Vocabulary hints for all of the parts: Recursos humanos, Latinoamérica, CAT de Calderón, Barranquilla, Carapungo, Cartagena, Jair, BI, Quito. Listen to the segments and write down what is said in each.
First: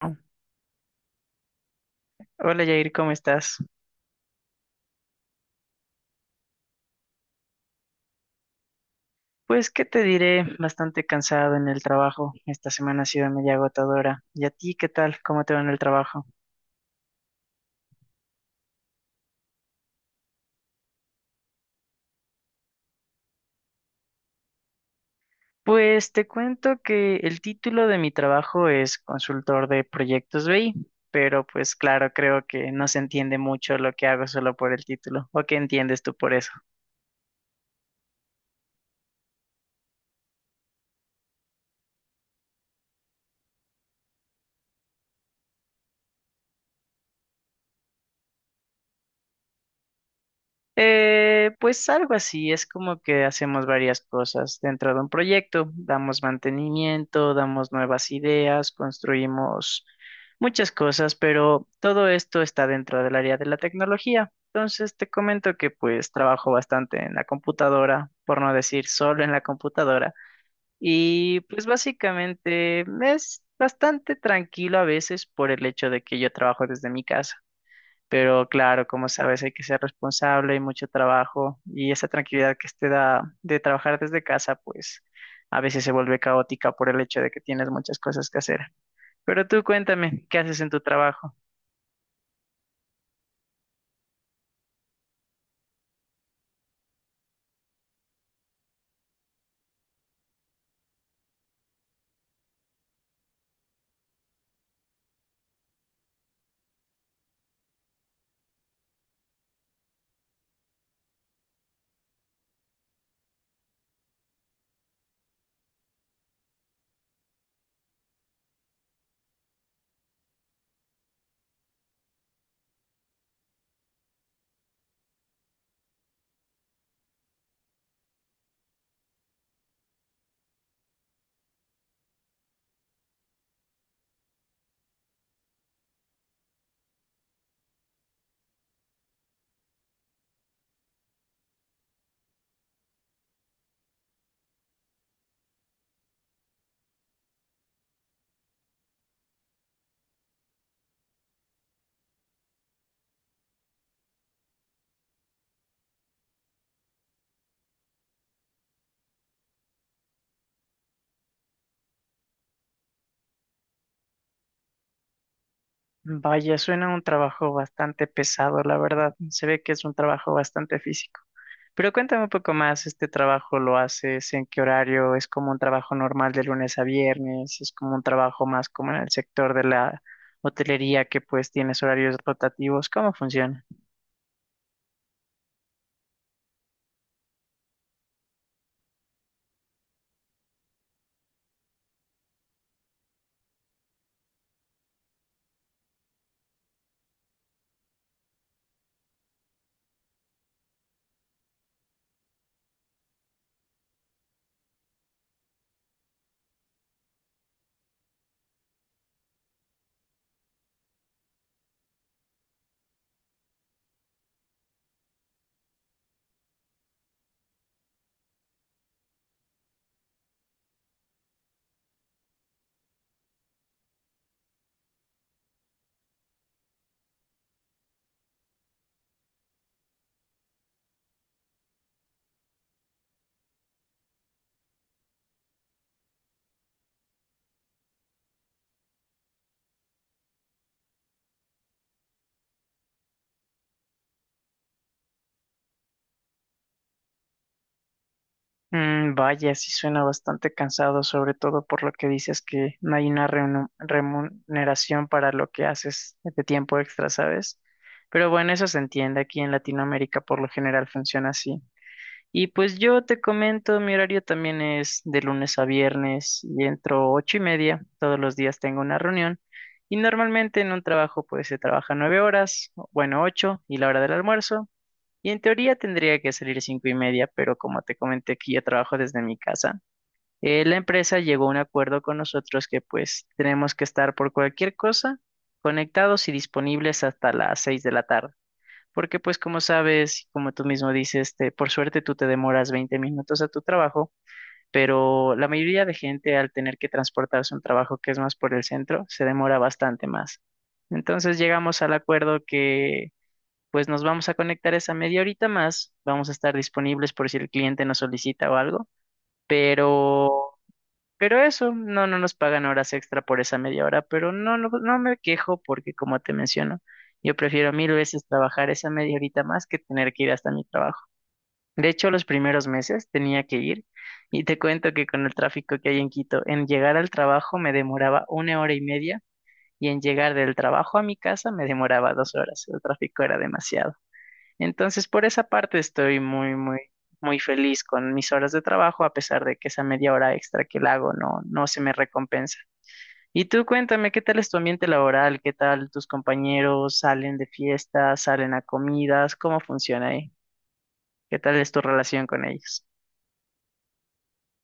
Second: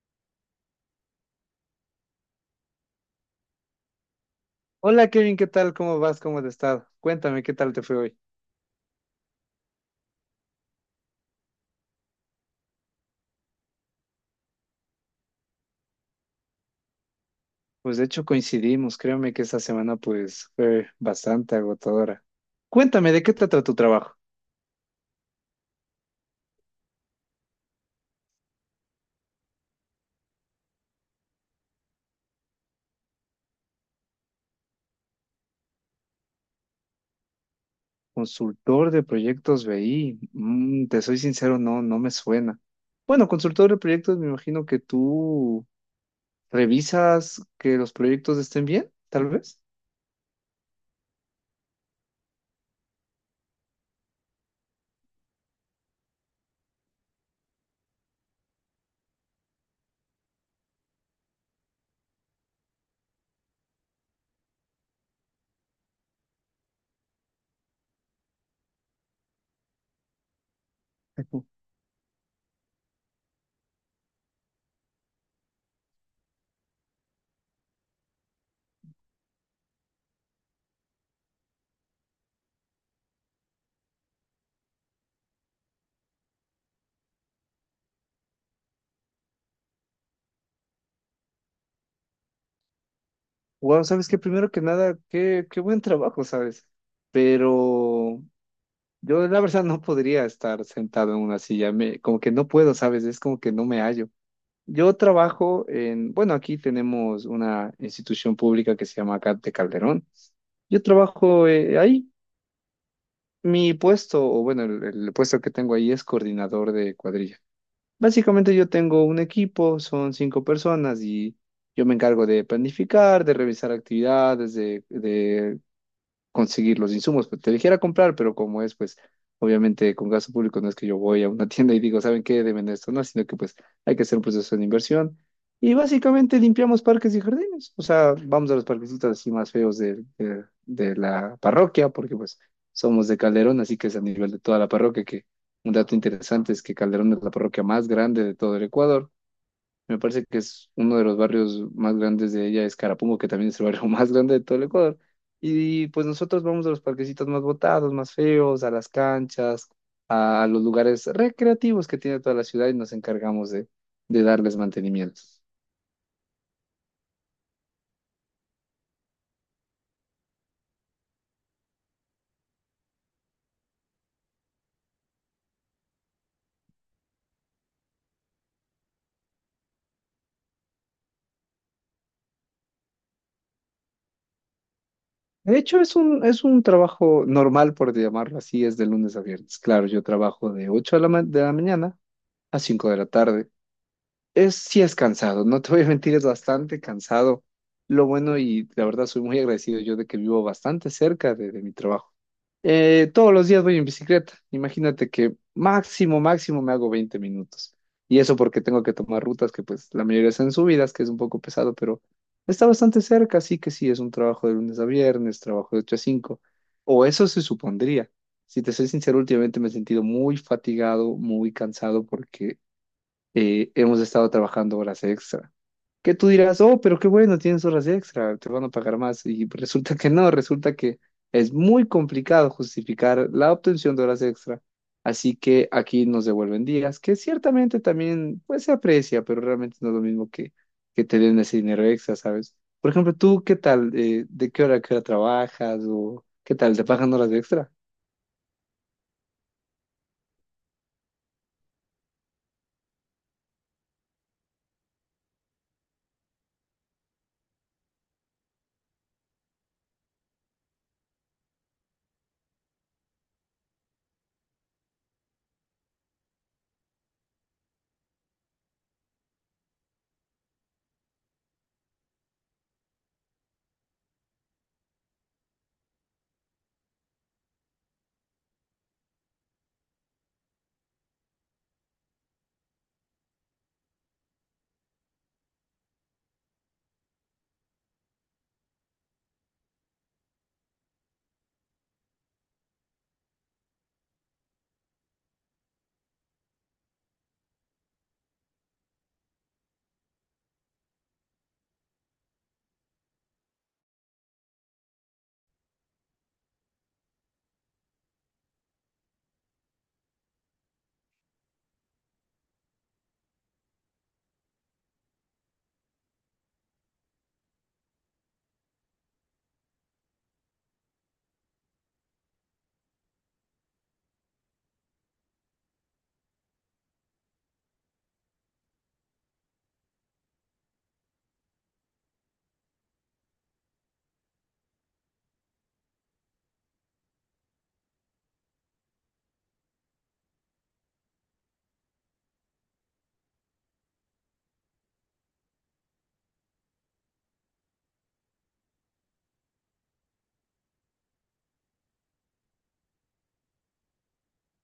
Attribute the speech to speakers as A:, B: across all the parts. A: Hola Jair, ¿cómo estás?
B: Hola Kevin, ¿qué tal? ¿Cómo vas? ¿Cómo has estado? Cuéntame, ¿qué tal te fue hoy?
A: Pues, ¿qué te diré? Bastante cansado en el trabajo. Esta semana ha sido media agotadora. ¿Y a ti qué tal? ¿Cómo te va en el trabajo?
B: Pues de hecho coincidimos, créeme que esta semana pues fue bastante agotadora. Cuéntame, ¿de qué trata tu trabajo?
A: Pues te cuento que el título de mi trabajo es consultor de proyectos BI, pero pues claro, creo que no se entiende mucho lo que hago solo por el título. ¿O qué entiendes tú por eso?
B: Consultor de proyectos BI. Mm, te soy sincero, no, no me suena. Bueno, consultor de proyectos, me imagino que tú revisas que los proyectos estén bien, tal vez.
A: Pues algo así, es como que hacemos varias cosas dentro de un proyecto, damos mantenimiento, damos nuevas ideas, construimos muchas cosas, pero todo esto está dentro del área de la tecnología. Entonces te comento que pues trabajo bastante en la computadora, por no decir solo en la computadora, y pues básicamente es bastante tranquilo a veces por el hecho de que yo trabajo desde mi casa. Pero claro, como sabes, hay que ser responsable y mucho trabajo. Y esa tranquilidad que te da de trabajar desde casa, pues a veces se vuelve caótica por el hecho de que tienes muchas cosas que hacer. Pero tú cuéntame, ¿qué haces en tu trabajo?
B: Wow, sabes que primero que nada, qué buen trabajo, ¿sabes? Pero yo la verdad no podría estar sentado en una silla, como que no puedo, ¿sabes? Es como que no me hallo. Yo trabajo en, bueno, aquí tenemos una institución pública que se llama CAT de Calderón. Yo trabajo ahí. Mi puesto, o bueno, el puesto que tengo ahí es coordinador de cuadrilla. Básicamente yo tengo un equipo, son cinco personas y yo me encargo de planificar, de revisar actividades, de conseguir los insumos, pues te dijera comprar, pero como es, pues obviamente con gasto público no es que yo voy a una tienda y digo, ¿saben qué? Deben esto, no, sino que pues hay que hacer un proceso de inversión y básicamente limpiamos parques y jardines, o sea, vamos a los parquecitos así más feos de la parroquia, porque pues somos de Calderón, así que es a nivel de toda la parroquia. Que un dato interesante es que Calderón es la parroquia más grande de todo el Ecuador. Me parece que es uno de los barrios más grandes de ella, es Carapungo, que también es el barrio más grande de todo el Ecuador. Y pues nosotros vamos a los parquecitos más botados, más feos, a las canchas, a los lugares recreativos que tiene toda la ciudad y nos encargamos de darles mantenimiento.
A: Vaya, suena un trabajo bastante pesado, la verdad. Se ve que es un trabajo bastante físico. Pero cuéntame un poco más, ¿este trabajo lo haces en qué horario? ¿Es como un trabajo normal de lunes a viernes? ¿Es como un trabajo más como en el sector de la hotelería que pues tienes horarios rotativos? ¿Cómo funciona?
B: De hecho, es un trabajo normal, por llamarlo así, es de lunes a viernes. Claro, yo trabajo de 8 de la, de la mañana a 5 de la tarde. Es, sí es cansado, no te voy a mentir, es bastante cansado. Lo bueno y la verdad soy muy agradecido yo de que vivo bastante cerca de mi trabajo. Todos los días voy en bicicleta. Imagínate que máximo, máximo me hago 20 minutos. Y eso porque tengo que tomar rutas que pues la mayoría son subidas, que es un poco pesado, pero está bastante cerca, así que sí, es un trabajo de lunes a viernes, trabajo de 8 a 5. O eso se supondría. Si te soy sincero, últimamente me he sentido muy fatigado, muy cansado porque hemos estado trabajando horas extra. Que tú dirás, oh, pero qué bueno, tienes horas extra, te van a pagar más. Y resulta que no, resulta que es muy complicado justificar la obtención de horas extra. Así que aquí nos devuelven días, que ciertamente también pues se aprecia, pero realmente no es lo mismo que te den ese dinero extra, ¿sabes? Por ejemplo, tú, ¿qué tal? ¿De qué hora a qué hora trabajas? ¿O qué tal? ¿Te pagan horas extra?
A: Vaya, sí suena bastante cansado, sobre todo por lo que dices que no hay una remuneración para lo que haces de tiempo extra, ¿sabes? Pero bueno, eso se entiende, aquí en Latinoamérica por lo general funciona así. Y pues yo te comento, mi horario también es de lunes a viernes y entro 8:30, todos los días tengo una reunión y normalmente en un trabajo pues se trabaja 9 horas, bueno, ocho y la hora del almuerzo. Y en teoría tendría que salir 5:30, pero como te comenté que yo trabajo desde mi casa, la empresa llegó a un acuerdo con nosotros que pues tenemos que estar por cualquier cosa conectados y disponibles hasta las 6 de la tarde. Porque pues como sabes, y como tú mismo dices, por suerte tú te demoras 20 minutos a tu trabajo, pero la mayoría de gente al tener que transportarse a un trabajo que es más por el centro, se demora bastante más. Entonces llegamos al acuerdo pues nos vamos a conectar esa media horita más, vamos a estar disponibles por si el cliente nos solicita o algo, pero, pero, eso, no, no nos pagan horas extra por esa media hora, pero no, no, no me quejo porque como te menciono, yo prefiero mil veces trabajar esa media horita más que tener que ir hasta mi trabajo. De hecho, los primeros meses tenía que ir y te cuento que con el tráfico que hay en Quito, en llegar al trabajo me demoraba 1 hora y media y en llegar del trabajo a mi casa me demoraba 2 horas. El tráfico era demasiado. Entonces, por esa parte estoy muy, muy, muy feliz con mis horas de trabajo, a pesar de que esa media hora extra que la hago no, no se me recompensa. Y tú cuéntame, ¿qué tal es tu ambiente laboral? ¿Qué tal tus compañeros salen de fiestas, salen a comidas? ¿Cómo funciona ahí? ¿Qué tal es tu relación con ellos?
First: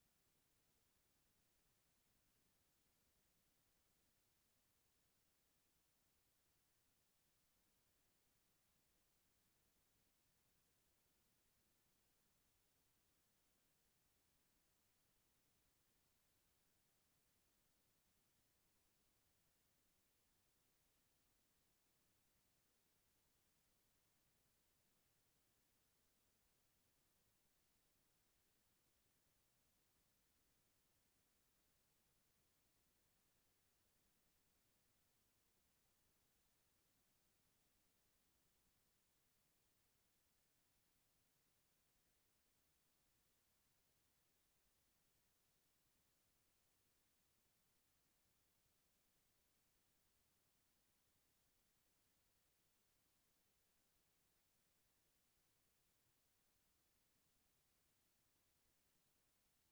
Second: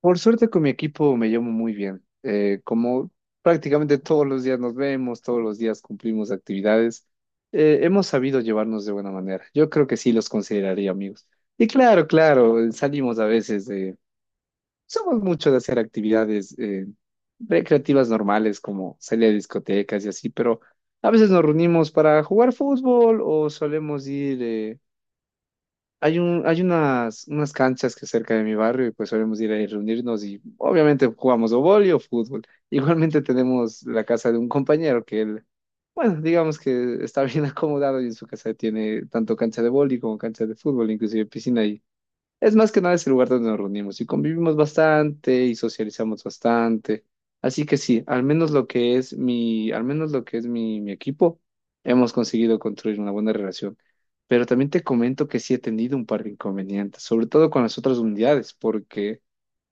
B: Por suerte con mi equipo me llevo muy bien. Como prácticamente todos los días nos vemos, todos los días cumplimos actividades, hemos sabido llevarnos de buena manera. Yo creo que sí los consideraría amigos. Y claro, claro, salimos a veces de... Somos mucho de hacer actividades recreativas normales como salir a discotecas y así, pero a veces nos reunimos para jugar fútbol o solemos ir... hay un, hay unas, unas canchas que cerca de mi barrio y pues solemos ir ahí reunirnos y obviamente jugamos o vóley o fútbol. Igualmente tenemos la casa de un compañero que él, bueno, digamos que está bien acomodado y en su casa tiene tanto cancha de vóley como cancha de fútbol, inclusive piscina. Es más que nada es el lugar donde nos reunimos y convivimos bastante y socializamos bastante. Así que sí, al menos lo que es mi, al menos lo que es mi, mi equipo, hemos conseguido construir una buena relación. Pero también te comento que sí he tenido un par de inconvenientes, sobre todo con las otras unidades, porque,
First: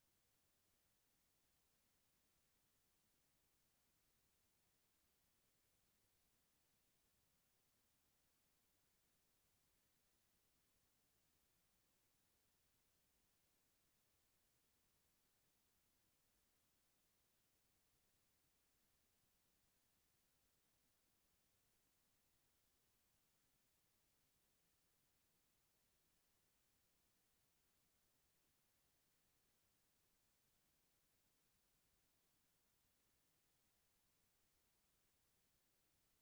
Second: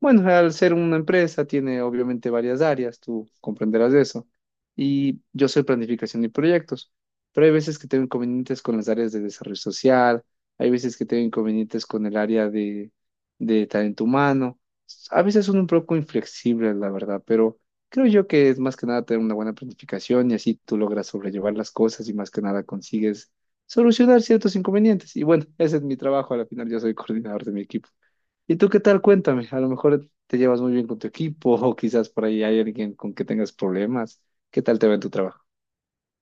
B: bueno, al ser una empresa tiene obviamente varias áreas, tú comprenderás de eso. Y yo soy planificación y proyectos, pero hay veces que tengo inconvenientes con las áreas de desarrollo social, hay veces que tengo inconvenientes con el área de talento humano. A veces son un poco inflexibles, la verdad, pero creo yo que es más que nada tener una buena planificación y así tú logras sobrellevar las cosas y más que nada consigues solucionar ciertos inconvenientes. Y bueno, ese es mi trabajo, al final yo soy coordinador de mi equipo. ¿Y tú qué tal? Cuéntame, a lo mejor te llevas muy bien con tu equipo o quizás por ahí hay alguien con que tengas problemas. ¿Qué tal te va en tu trabajo?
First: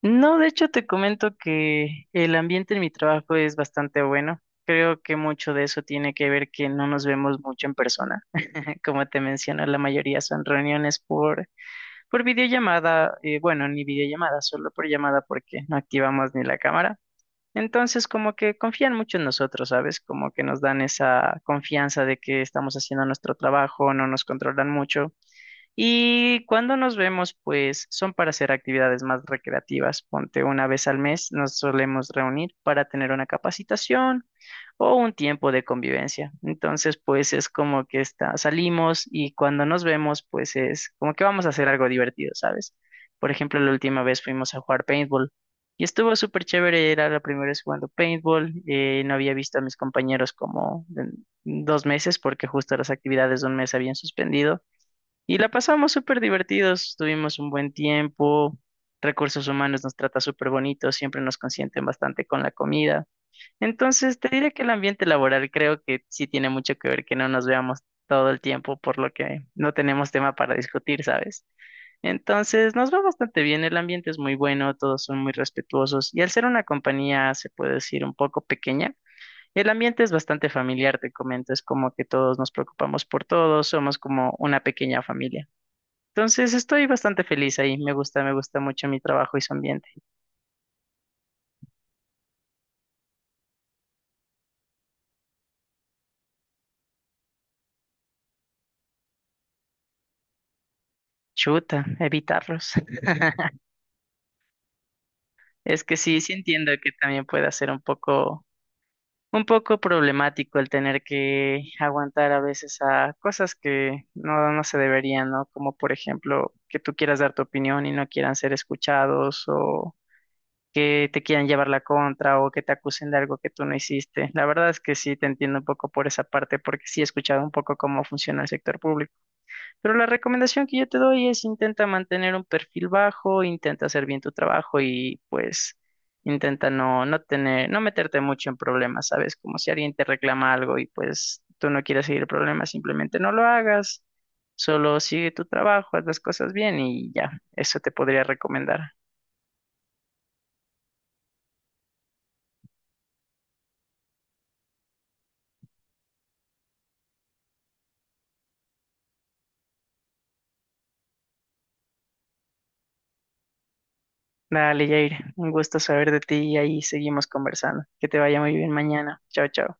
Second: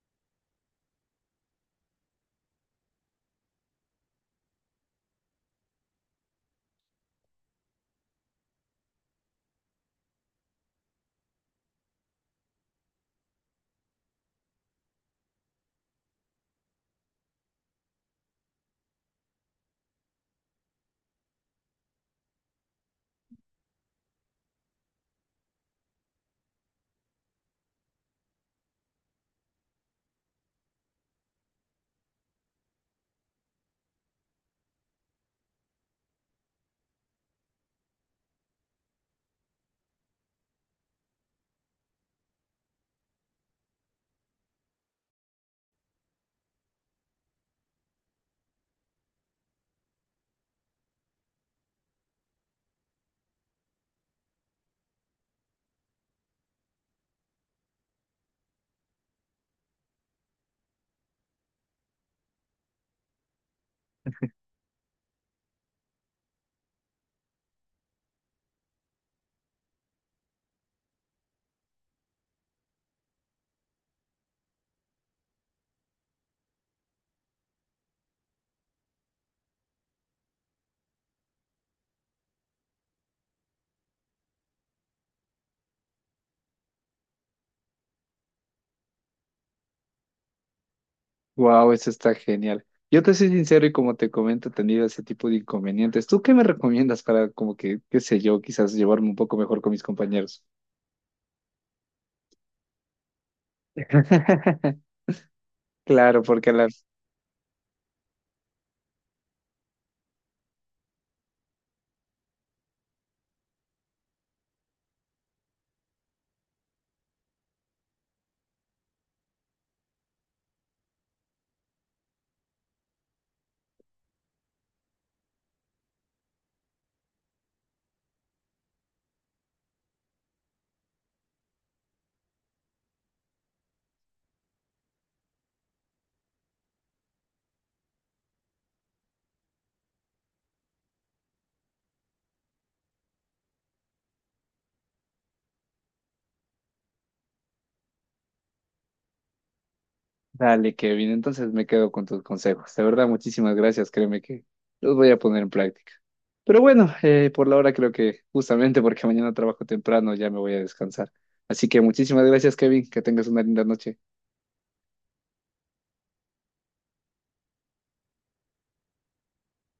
A: No, de hecho te comento que el ambiente en mi trabajo es bastante bueno. Creo que mucho de eso tiene que ver que no nos vemos mucho en persona. Como te menciono, la mayoría son reuniones por por videollamada, bueno, ni videollamada, solo por llamada porque no activamos ni la cámara. Entonces, como que confían mucho en nosotros, ¿sabes? Como que nos dan esa confianza de que estamos haciendo nuestro trabajo, no nos controlan mucho. Y cuando nos vemos, pues son para hacer actividades más recreativas. Ponte una vez al mes, nos solemos reunir para tener una capacitación o un tiempo de convivencia. Entonces, pues es como que está, salimos y cuando nos vemos, pues es como que vamos a hacer algo divertido, ¿sabes? Por ejemplo, la última vez fuimos a jugar paintball y estuvo súper chévere, era la primera vez jugando paintball, no había visto a mis compañeros como en 2 meses porque justo las actividades de un mes habían suspendido y la pasamos súper divertidos, tuvimos un buen tiempo. Recursos humanos nos trata súper bonito, siempre nos consienten bastante con la comida. Entonces, te diré que el ambiente laboral creo que sí tiene mucho que ver que no nos veamos todo el tiempo, por lo que no tenemos tema para discutir, ¿sabes? Entonces, nos va bastante bien, el ambiente es muy bueno, todos son muy respetuosos y al ser una compañía, se puede decir, un poco pequeña, el ambiente es bastante familiar, te comento, es como que todos nos preocupamos por todos, somos como una pequeña familia. Entonces, estoy bastante feliz ahí, me gusta mucho mi trabajo y su ambiente.
B: Wow, eso está genial. Yo te soy sincero y como te comento, he tenido ese tipo de inconvenientes. ¿Tú qué me recomiendas para como que, qué sé yo, quizás llevarme un poco mejor con mis compañeros?
A: Chuta, evitarlos. Es que sí,
B: Claro,
A: sí
B: porque a la...
A: entiendo que también puede ser un poco problemático el tener que aguantar a veces a cosas que no, no se deberían, ¿no? Como por ejemplo, que tú quieras dar tu opinión y no quieran ser escuchados o que te quieran llevar la contra o que te acusen de algo que tú no hiciste. La verdad es que sí te entiendo un poco por esa parte porque sí he escuchado un poco cómo funciona el sector público. Pero la recomendación que yo te doy es intenta mantener un perfil bajo, intenta hacer bien tu trabajo y pues intenta no, no tener, no meterte mucho en problemas, ¿sabes? Como si alguien te reclama algo y pues tú no quieres seguir el problema, simplemente no lo hagas, solo sigue tu trabajo, haz las cosas bien y ya, eso te podría recomendar.
B: Dale, Kevin, entonces me quedo con tus consejos. De verdad, muchísimas gracias. Créeme que los voy a poner en práctica. Pero bueno, por la hora creo que justamente porque mañana trabajo temprano ya me voy a descansar. Así que muchísimas gracias, Kevin. Que tengas una linda noche.
A: Dale, Jair, un gusto saber de ti y ahí seguimos conversando. Que te vaya muy bien mañana. Chao, chao.